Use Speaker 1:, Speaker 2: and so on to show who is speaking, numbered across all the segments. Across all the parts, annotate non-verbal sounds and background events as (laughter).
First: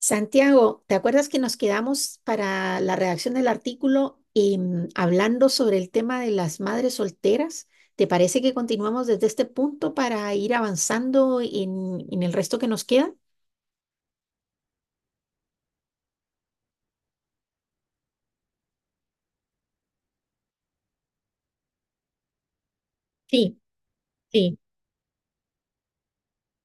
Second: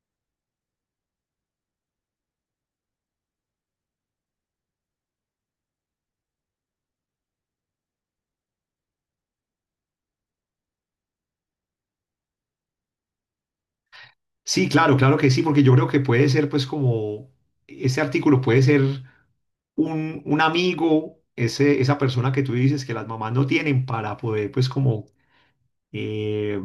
Speaker 1: Santiago, ¿te acuerdas que nos quedamos para la redacción del artículo hablando sobre el tema de las madres solteras? ¿Te parece que continuamos desde este punto para ir avanzando en el resto que nos queda?
Speaker 2: Sí, claro, claro que sí, porque yo creo que puede ser, pues, como ese artículo puede ser un amigo, ese, esa persona que tú dices que las mamás no
Speaker 1: Sí,
Speaker 2: tienen para poder,
Speaker 1: sí,
Speaker 2: pues, como, eh,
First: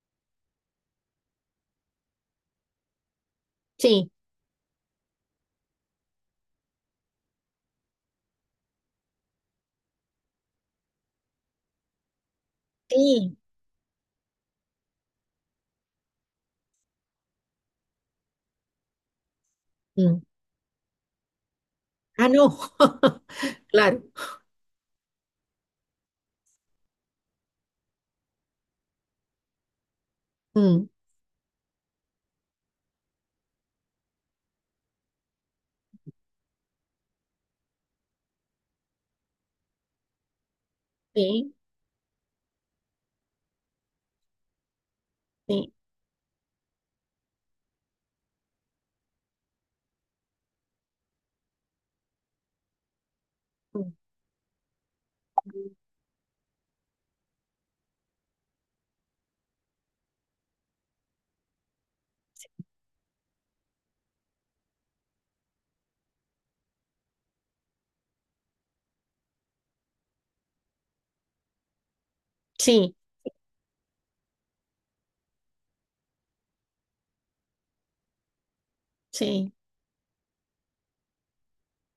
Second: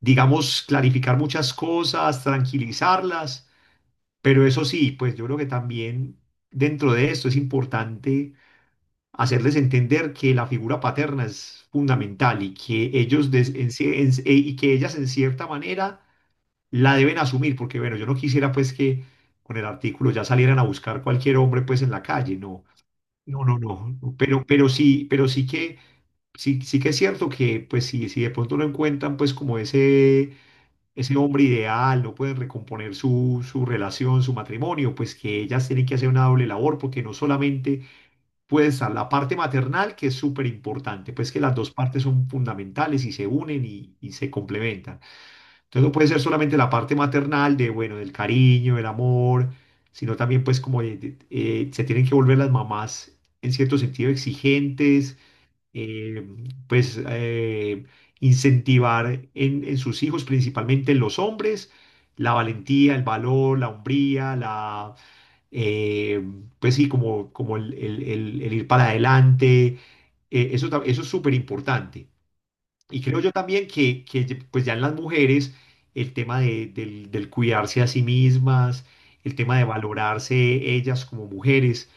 Speaker 2: digamos, clarificar muchas cosas, tranquilizarlas.
Speaker 1: sí,
Speaker 2: Pero eso sí, pues, yo creo que también dentro de esto es importante hacerles entender que la figura paterna es fundamental y que ellos,
Speaker 1: sí.
Speaker 2: des- en ci- en- y que ellas, en cierta manera, la deben asumir, porque bueno, yo no quisiera pues que con el artículo
Speaker 1: Mm.
Speaker 2: ya salieran a buscar cualquier hombre pues en la
Speaker 1: Ah,
Speaker 2: calle, no,
Speaker 1: no. (laughs)
Speaker 2: no, no, no,
Speaker 1: Claro.
Speaker 2: no, pero, sí, sí que es cierto que pues si, si de pronto no encuentran pues como ese,
Speaker 1: Mm.
Speaker 2: ese hombre ideal, no pueden recomponer su relación, su matrimonio, pues que ellas tienen que hacer una doble labor, porque no solamente puede estar la parte maternal, que es súper importante, pues que
Speaker 1: Sí,
Speaker 2: las dos partes son fundamentales y se unen y se complementan.
Speaker 1: sí,
Speaker 2: Entonces no puede ser solamente la parte maternal de, bueno, del cariño, del amor, sino también pues como se tienen que volver las mamás en cierto
Speaker 1: mm,
Speaker 2: sentido exigentes, eh, pues eh, incentivar en sus hijos, principalmente en los hombres, la valentía, el valor, la hombría, eh, pues sí, como, como el ir para adelante. Eso, eso es súper importante.
Speaker 1: sí,
Speaker 2: Y creo yo también que, pues ya en las mujeres el tema del, del cuidarse a sí mismas, el
Speaker 1: sí,
Speaker 2: tema de valorarse ellas como mujeres.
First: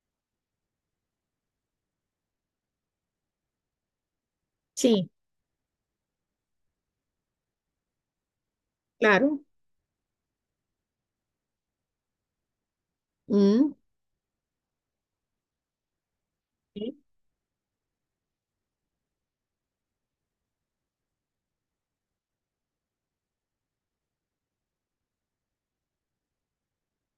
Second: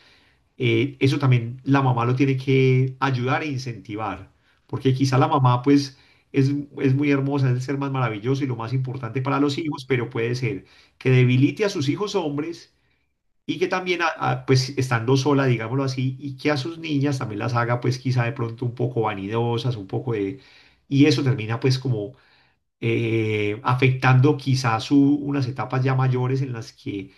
Speaker 2: Eso también la mamá lo tiene que ayudar e incentivar, porque
Speaker 1: sí,
Speaker 2: quizá la mamá pues es, es muy hermosa, es el ser más maravilloso y lo más importante para
Speaker 1: claro.
Speaker 2: los hijos, pero puede ser que debilite a sus hijos hombres y que
Speaker 1: Mm.
Speaker 2: también, pues estando sola, digámoslo así, y que a sus
Speaker 1: Sí,
Speaker 2: niñas también las haga, pues quizá de pronto un poco vanidosas, un poco de... Y eso termina pues como afectando quizá su, unas etapas ya mayores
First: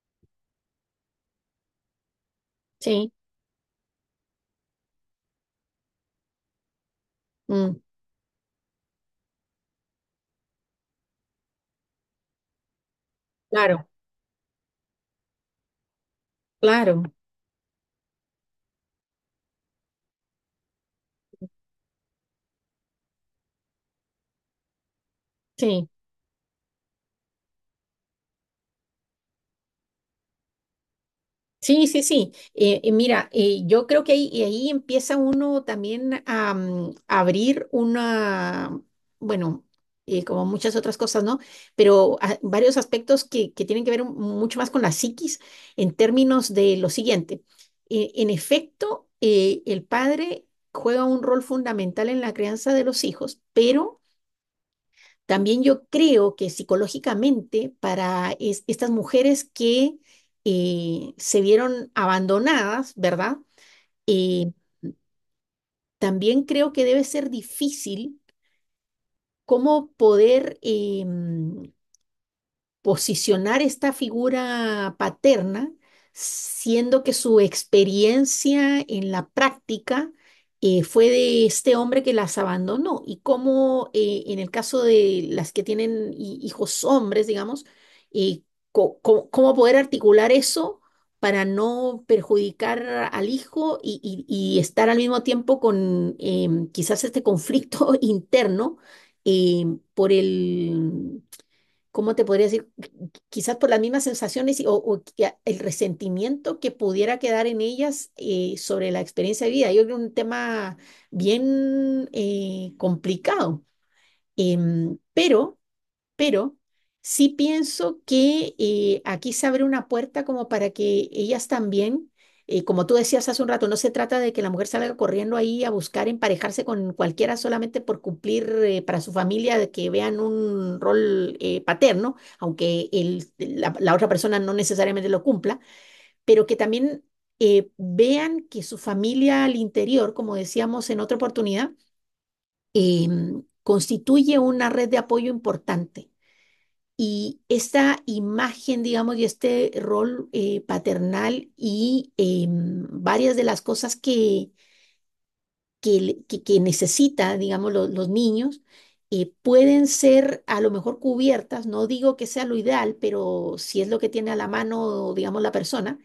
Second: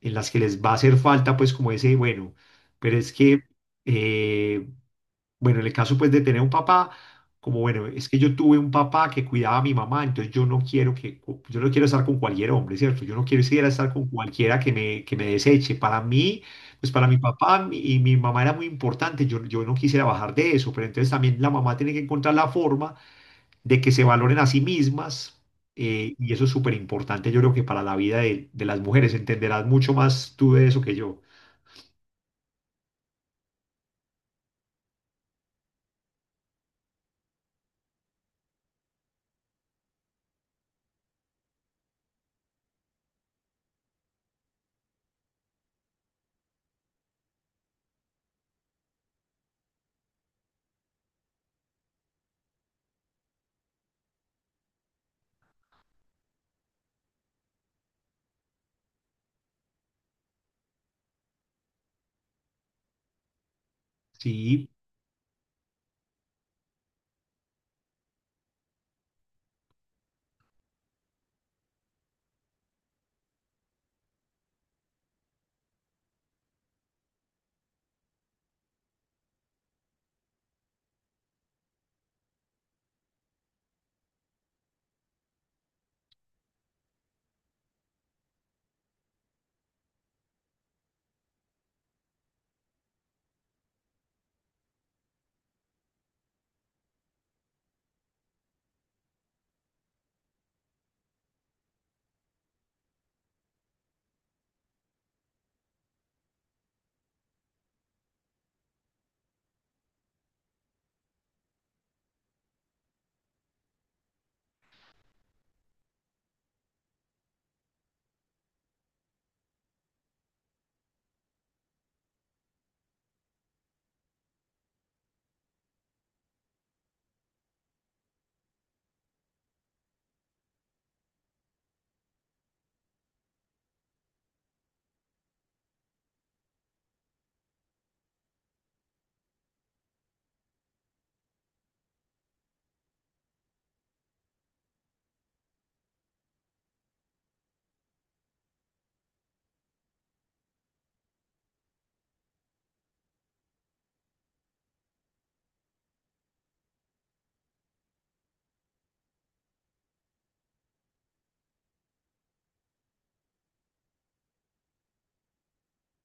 Speaker 2: en las que les va a hacer falta pues como ese, bueno, pero
Speaker 1: sí,
Speaker 2: es que eh, bueno, en el caso pues de tener un papá, como
Speaker 1: mm,
Speaker 2: bueno, es que yo tuve un papá que cuidaba a mi mamá, entonces yo no quiero que, yo no quiero estar con cualquier hombre, ¿cierto? Yo no quiero ir a
Speaker 1: claro,
Speaker 2: estar con cualquiera que me deseche. Para mí, pues
Speaker 1: claro,
Speaker 2: para mi papá y mi mamá era muy importante, yo no quisiera bajar de eso, pero entonces también la mamá tiene que encontrar la forma de que se valoren a sí mismas.
Speaker 1: sí.
Speaker 2: Y eso es súper importante, yo creo que para la vida de las mujeres, entenderás mucho más tú de eso que yo.
Speaker 1: Sí, sí, sí. Mira, yo creo que ahí, y ahí empieza uno también a abrir una, bueno, como muchas otras cosas, ¿no? Pero ah, varios aspectos que tienen que ver mucho más con la psiquis en términos de lo siguiente. En efecto, el padre juega un rol fundamental en la crianza de los hijos, pero también yo creo que psicológicamente para estas mujeres que se vieron abandonadas, ¿verdad? Eh,
Speaker 2: Sí.
Speaker 1: también creo que debe ser difícil cómo poder posicionar esta figura paterna, siendo que su experiencia en la práctica fue de este hombre que las abandonó, y cómo en el caso de las que tienen hijos hombres, digamos, eh, cómo poder articular eso para no perjudicar al hijo y estar al mismo tiempo con quizás este conflicto (laughs) interno por ¿cómo te podría decir? Quizás por las mismas sensaciones o que el resentimiento que pudiera quedar en ellas sobre la experiencia de vida. Yo creo que es un tema bien complicado. Pero pero sí pienso que aquí se abre una puerta como para que ellas también, como tú decías hace un rato, no se trata de que la mujer salga corriendo ahí a buscar emparejarse con cualquiera solamente por cumplir, para su familia, de que vean un rol paterno, aunque la otra persona no necesariamente lo cumpla, pero que también... vean que su familia al interior, como decíamos en otra oportunidad, constituye una red de apoyo importante. Y esta imagen, digamos, y este rol paternal y varias de las cosas que necesita, digamos, los niños, pueden ser a lo mejor cubiertas, no digo que sea lo ideal, pero si es lo que tiene a la mano, digamos, la persona,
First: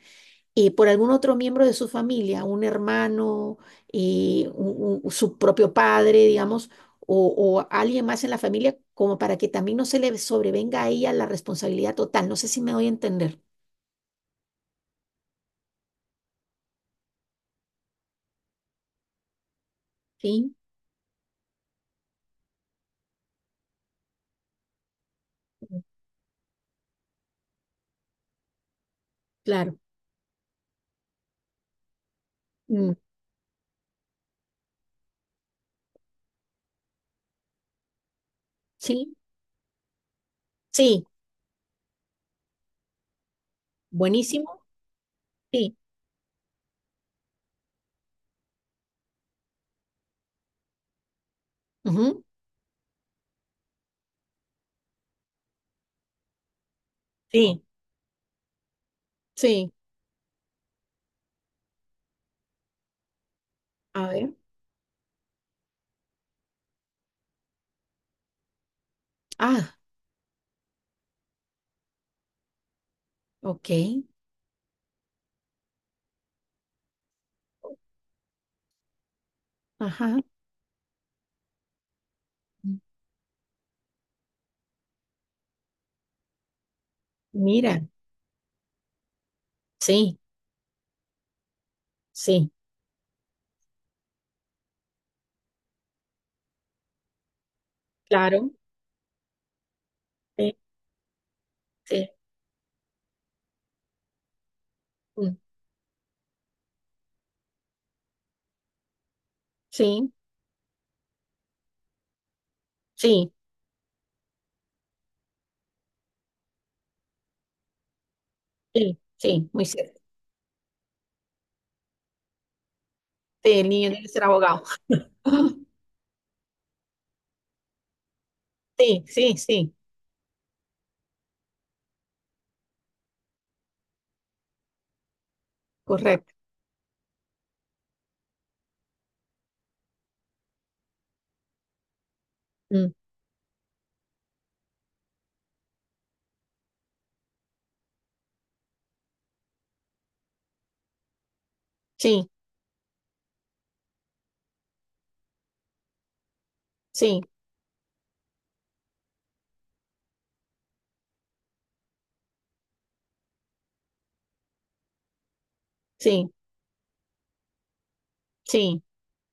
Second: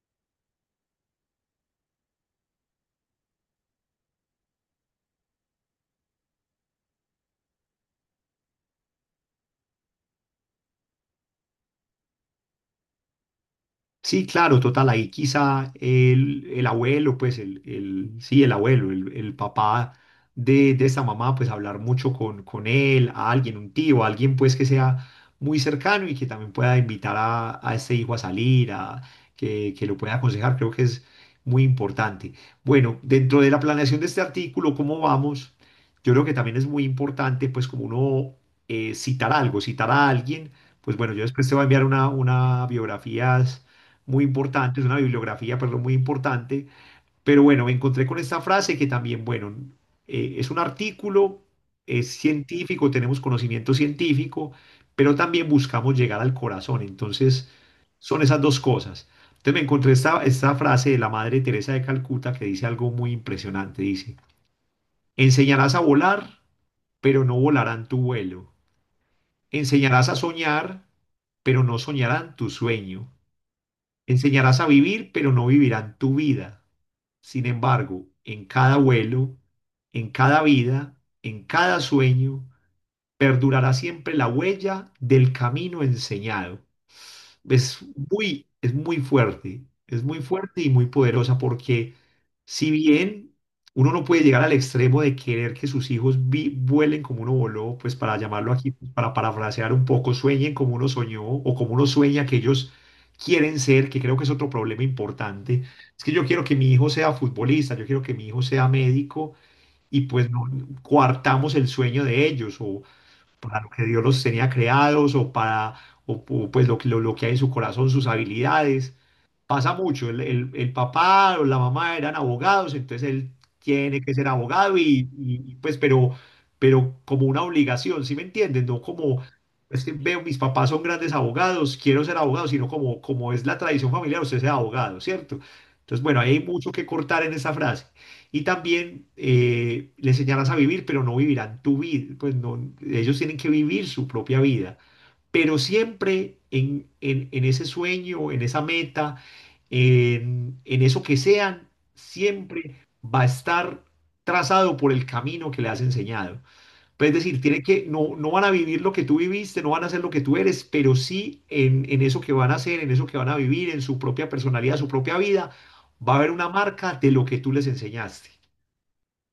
Speaker 1: por algún otro miembro de su familia, un hermano, su propio padre, digamos, o, o alguien más en la familia, como para que también no se le sobrevenga a ella la responsabilidad total. No sé si me doy a entender.
Speaker 2: Sí, claro, total, ahí quizá el abuelo, pues el, sí, el abuelo, el papá
Speaker 1: Sí.
Speaker 2: de esta mamá, pues hablar mucho con él, a alguien, un tío, alguien pues que sea muy
Speaker 1: Mm,
Speaker 2: cercano y que también pueda invitar a este hijo a salir, a,
Speaker 1: claro.
Speaker 2: que lo pueda aconsejar, creo que es muy importante.
Speaker 1: Mm.
Speaker 2: Bueno, dentro de la planeación de este artículo, ¿cómo vamos? Yo creo que también es muy importante, pues como uno
Speaker 1: Sí,
Speaker 2: citar algo, citar a alguien, pues
Speaker 1: sí,
Speaker 2: bueno, yo después te voy a enviar una biografía muy
Speaker 1: buenísimo.
Speaker 2: importante, es una bibliografía,
Speaker 1: Sí,
Speaker 2: perdón, muy importante. Pero bueno, me encontré con esta frase que también, bueno, es un artículo, es
Speaker 1: ujú.
Speaker 2: científico, tenemos conocimiento científico, pero también buscamos llegar al corazón. Entonces,
Speaker 1: Sí,
Speaker 2: son esas dos cosas. Entonces me
Speaker 1: sí.
Speaker 2: encontré esta, esta frase de la Madre Teresa de Calcuta que dice algo muy impresionante.
Speaker 1: A
Speaker 2: Dice,
Speaker 1: ver.
Speaker 2: enseñarás a volar, pero no volarán tu vuelo.
Speaker 1: Ah,
Speaker 2: Enseñarás a soñar, pero no soñarán tu sueño.
Speaker 1: ok.
Speaker 2: Enseñarás a vivir, pero no vivirán tu vida. Sin embargo, en cada vuelo, en
Speaker 1: Ajá.
Speaker 2: cada vida, en cada sueño,
Speaker 1: Mm.
Speaker 2: perdurará siempre la huella del camino enseñado. Es
Speaker 1: Mira,
Speaker 2: muy, es muy fuerte, es
Speaker 1: sí,
Speaker 2: muy fuerte y muy poderosa porque
Speaker 1: sí,
Speaker 2: si bien uno no puede llegar al extremo de querer que sus hijos vuelen como uno voló, pues para
Speaker 1: claro.
Speaker 2: llamarlo aquí, pues para parafrasear un poco, sueñen
Speaker 1: Sí,
Speaker 2: como uno soñó o como uno
Speaker 1: sí,
Speaker 2: sueña que ellos quieren ser, que creo que es otro problema
Speaker 1: mm,
Speaker 2: importante. Es que yo quiero que mi hijo sea futbolista, yo quiero que mi hijo sea médico y
Speaker 1: sí,
Speaker 2: pues no coartamos el sueño de ellos o
Speaker 1: sí,
Speaker 2: para lo que Dios los tenía creados o para o, o, pues lo, lo que hay en su corazón, sus habilidades.
Speaker 1: sí, sí, muy
Speaker 2: Pasa
Speaker 1: cierto.
Speaker 2: mucho. El, el papá o la mamá eran abogados, entonces él
Speaker 1: Sí, el niño
Speaker 2: tiene
Speaker 1: debe
Speaker 2: que
Speaker 1: ser
Speaker 2: ser
Speaker 1: abogado.
Speaker 2: abogado
Speaker 1: (laughs)
Speaker 2: y,
Speaker 1: (gasps)
Speaker 2: pues, pero como una obligación, ¿sí me entienden? No
Speaker 1: Sí,
Speaker 2: como,
Speaker 1: sí, sí,
Speaker 2: es que veo, mis papás son grandes abogados, quiero ser abogado, sino como, como es la tradición familiar, usted sea abogado, ¿cierto? Entonces, bueno, ahí
Speaker 1: correcto.
Speaker 2: hay mucho que cortar en esa frase. Y también le enseñarás a vivir, pero no vivirán tu vida. Pues no,
Speaker 1: Mm.
Speaker 2: ellos tienen que vivir su propia vida pero siempre en, en ese sueño, en esa meta, en eso que sean,
Speaker 1: Sí,
Speaker 2: siempre va a estar trazado por el camino que le has enseñado. Pues es
Speaker 1: sí,
Speaker 2: decir, tiene que, no, no van a vivir lo que tú viviste, no van a ser lo que tú eres, pero sí en eso que van a hacer, en eso que van a vivir, en su propia personalidad, su propia vida, va a
Speaker 1: sí,
Speaker 2: haber una marca de lo que tú les enseñaste.
Speaker 1: sí,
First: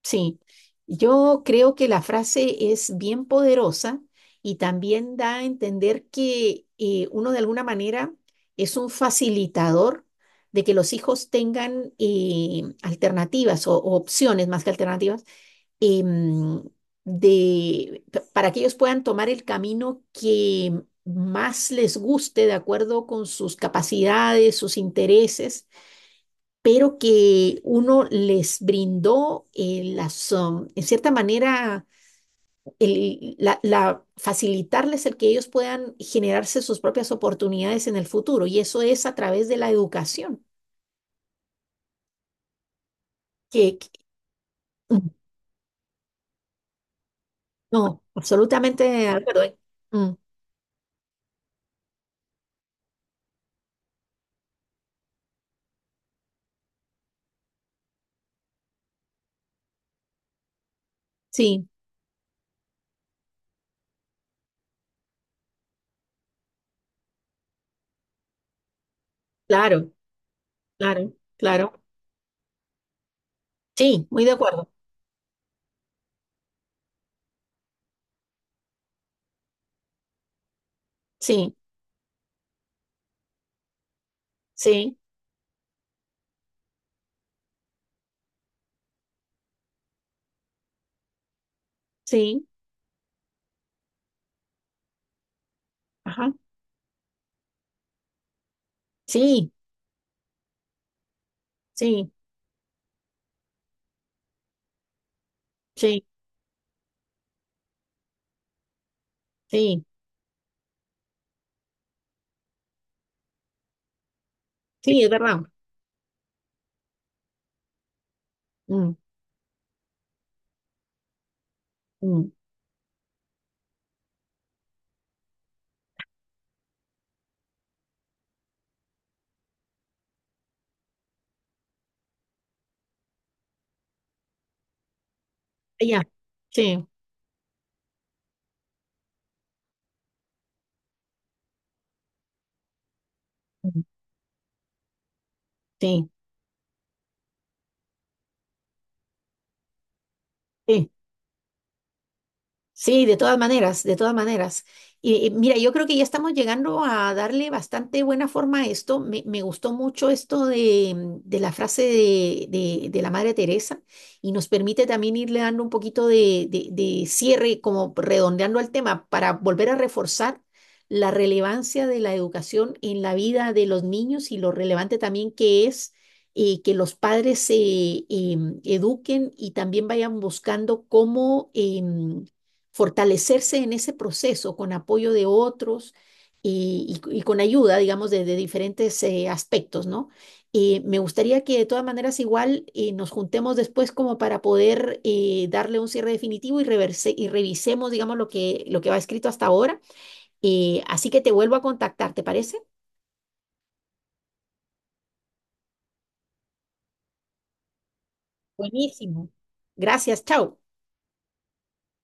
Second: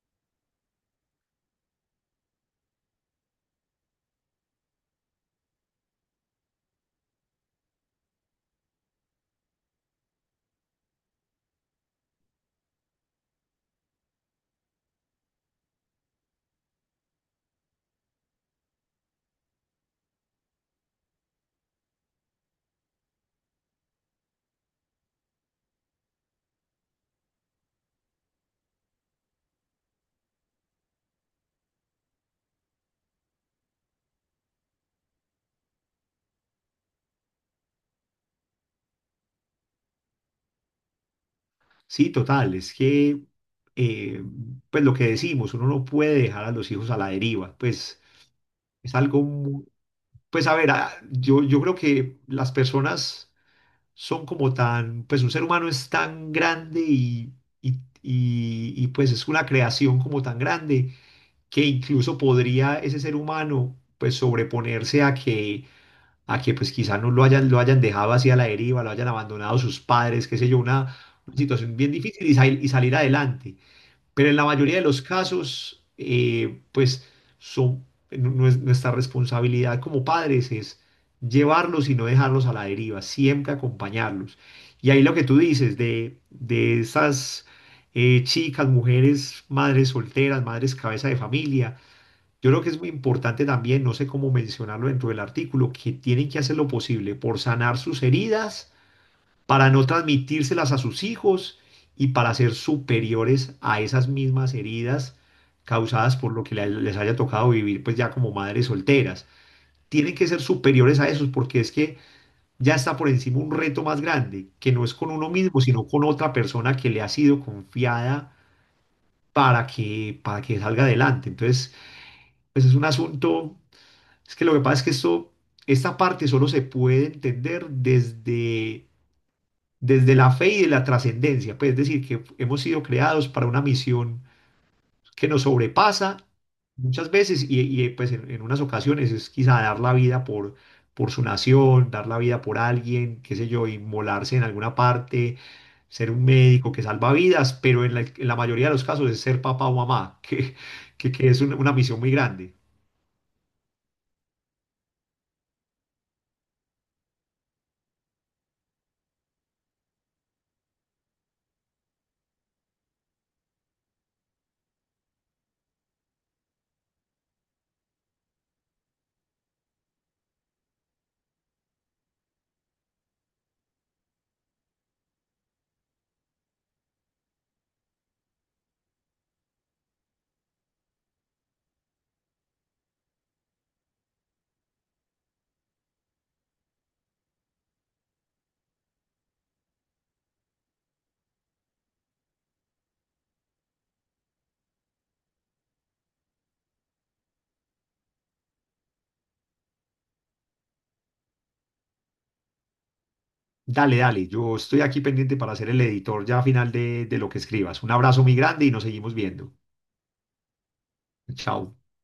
Speaker 1: sí. Yo creo que la frase es bien poderosa y también da a entender que uno de alguna manera es un facilitador de que los hijos tengan alternativas o opciones más que alternativas, em, para que ellos puedan tomar el camino que más les guste de acuerdo con sus capacidades, sus intereses, pero que uno les brindó en cierta manera, facilitarles el que ellos puedan generarse sus propias oportunidades en el futuro. Y eso es a través de la educación.
Speaker 2: Sí, total, es que,
Speaker 1: Que, que-
Speaker 2: eh, pues lo que
Speaker 1: mm,
Speaker 2: decimos, uno no puede dejar a los hijos a la deriva, pues.
Speaker 1: no, absolutamente
Speaker 2: Es
Speaker 1: de
Speaker 2: algo
Speaker 1: acuerdo.
Speaker 2: muy...
Speaker 1: Mm,
Speaker 2: Pues a ver, yo, yo creo que las personas son como tan, pues un ser humano es tan grande y, pues es una creación como tan grande que
Speaker 1: sí,
Speaker 2: incluso podría ese ser humano pues sobreponerse a que pues quizá no lo hayan, lo hayan dejado así a la deriva, lo hayan abandonado sus
Speaker 1: claro,
Speaker 2: padres, qué sé yo,
Speaker 1: claro,
Speaker 2: una situación
Speaker 1: claro.
Speaker 2: bien difícil y, y salir adelante
Speaker 1: Sí, muy
Speaker 2: pero
Speaker 1: de
Speaker 2: en la
Speaker 1: acuerdo.
Speaker 2: mayoría de los casos, pues son, nuestra responsabilidad como padres es
Speaker 1: Sí,
Speaker 2: llevarlos y no dejarlos a la deriva, siempre acompañarlos. Y
Speaker 1: sí,
Speaker 2: ahí lo que tú dices de esas chicas, mujeres, madres solteras, madres cabeza de familia,
Speaker 1: sí,
Speaker 2: yo creo que es muy importante también, no sé cómo mencionarlo dentro del artículo, que tienen
Speaker 1: ajá,
Speaker 2: que hacer lo posible por sanar sus heridas
Speaker 1: sí,
Speaker 2: para no transmitírselas a sus hijos y
Speaker 1: sí,
Speaker 2: para ser superiores a esas mismas heridas
Speaker 1: sí,
Speaker 2: causadas por lo que les haya tocado vivir, pues ya como madres solteras.
Speaker 1: sí,
Speaker 2: Tienen que ser superiores a esos porque es que ya está por encima un reto más grande, que no es
Speaker 1: sí, es
Speaker 2: con uno
Speaker 1: verdad.
Speaker 2: mismo, sino con otra persona que le ha sido confiada
Speaker 1: Mm,
Speaker 2: para que salga adelante. Entonces,
Speaker 1: mm.
Speaker 2: pues es un asunto, es que lo que pasa es que esto, esta parte solo se puede entender desde desde la fe y de la trascendencia, pues es decir, que hemos sido creados para una misión que nos
Speaker 1: Ya,
Speaker 2: sobrepasa
Speaker 1: sí,
Speaker 2: muchas veces y, pues en unas ocasiones es quizá dar la vida por su nación, dar la vida por alguien, qué sé yo,
Speaker 1: mm,
Speaker 2: inmolarse en alguna parte,
Speaker 1: sí,
Speaker 2: ser un médico que salva vidas, pero en la mayoría de los casos es ser papá o mamá, (laughs)
Speaker 1: sí.
Speaker 2: que es una misión muy grande.
Speaker 1: Sí, de todas maneras, de todas maneras. Y mira, yo creo que ya estamos llegando a darle bastante buena forma a esto. Me gustó mucho esto de la frase de la Madre Teresa, y nos permite también irle dando un poquito de cierre, como redondeando el tema, para volver a reforzar la relevancia de la educación en la vida de los niños, y lo relevante también que es que los padres se eduquen y también vayan buscando cómo... fortalecerse en ese proceso con apoyo de otros y con ayuda, digamos, de diferentes aspectos, ¿no? Y me gustaría que de todas maneras igual nos juntemos después como para poder darle un cierre definitivo y, reverse, y revisemos, digamos, lo que va escrito hasta ahora. Así que te vuelvo a contactar, ¿te parece?
Speaker 2: Dale, dale, yo estoy aquí pendiente para ser el editor ya a final de lo que escribas. Un abrazo muy grande y nos seguimos
Speaker 1: Buenísimo.
Speaker 2: viendo.
Speaker 1: Gracias, chao.
Speaker 2: Chao.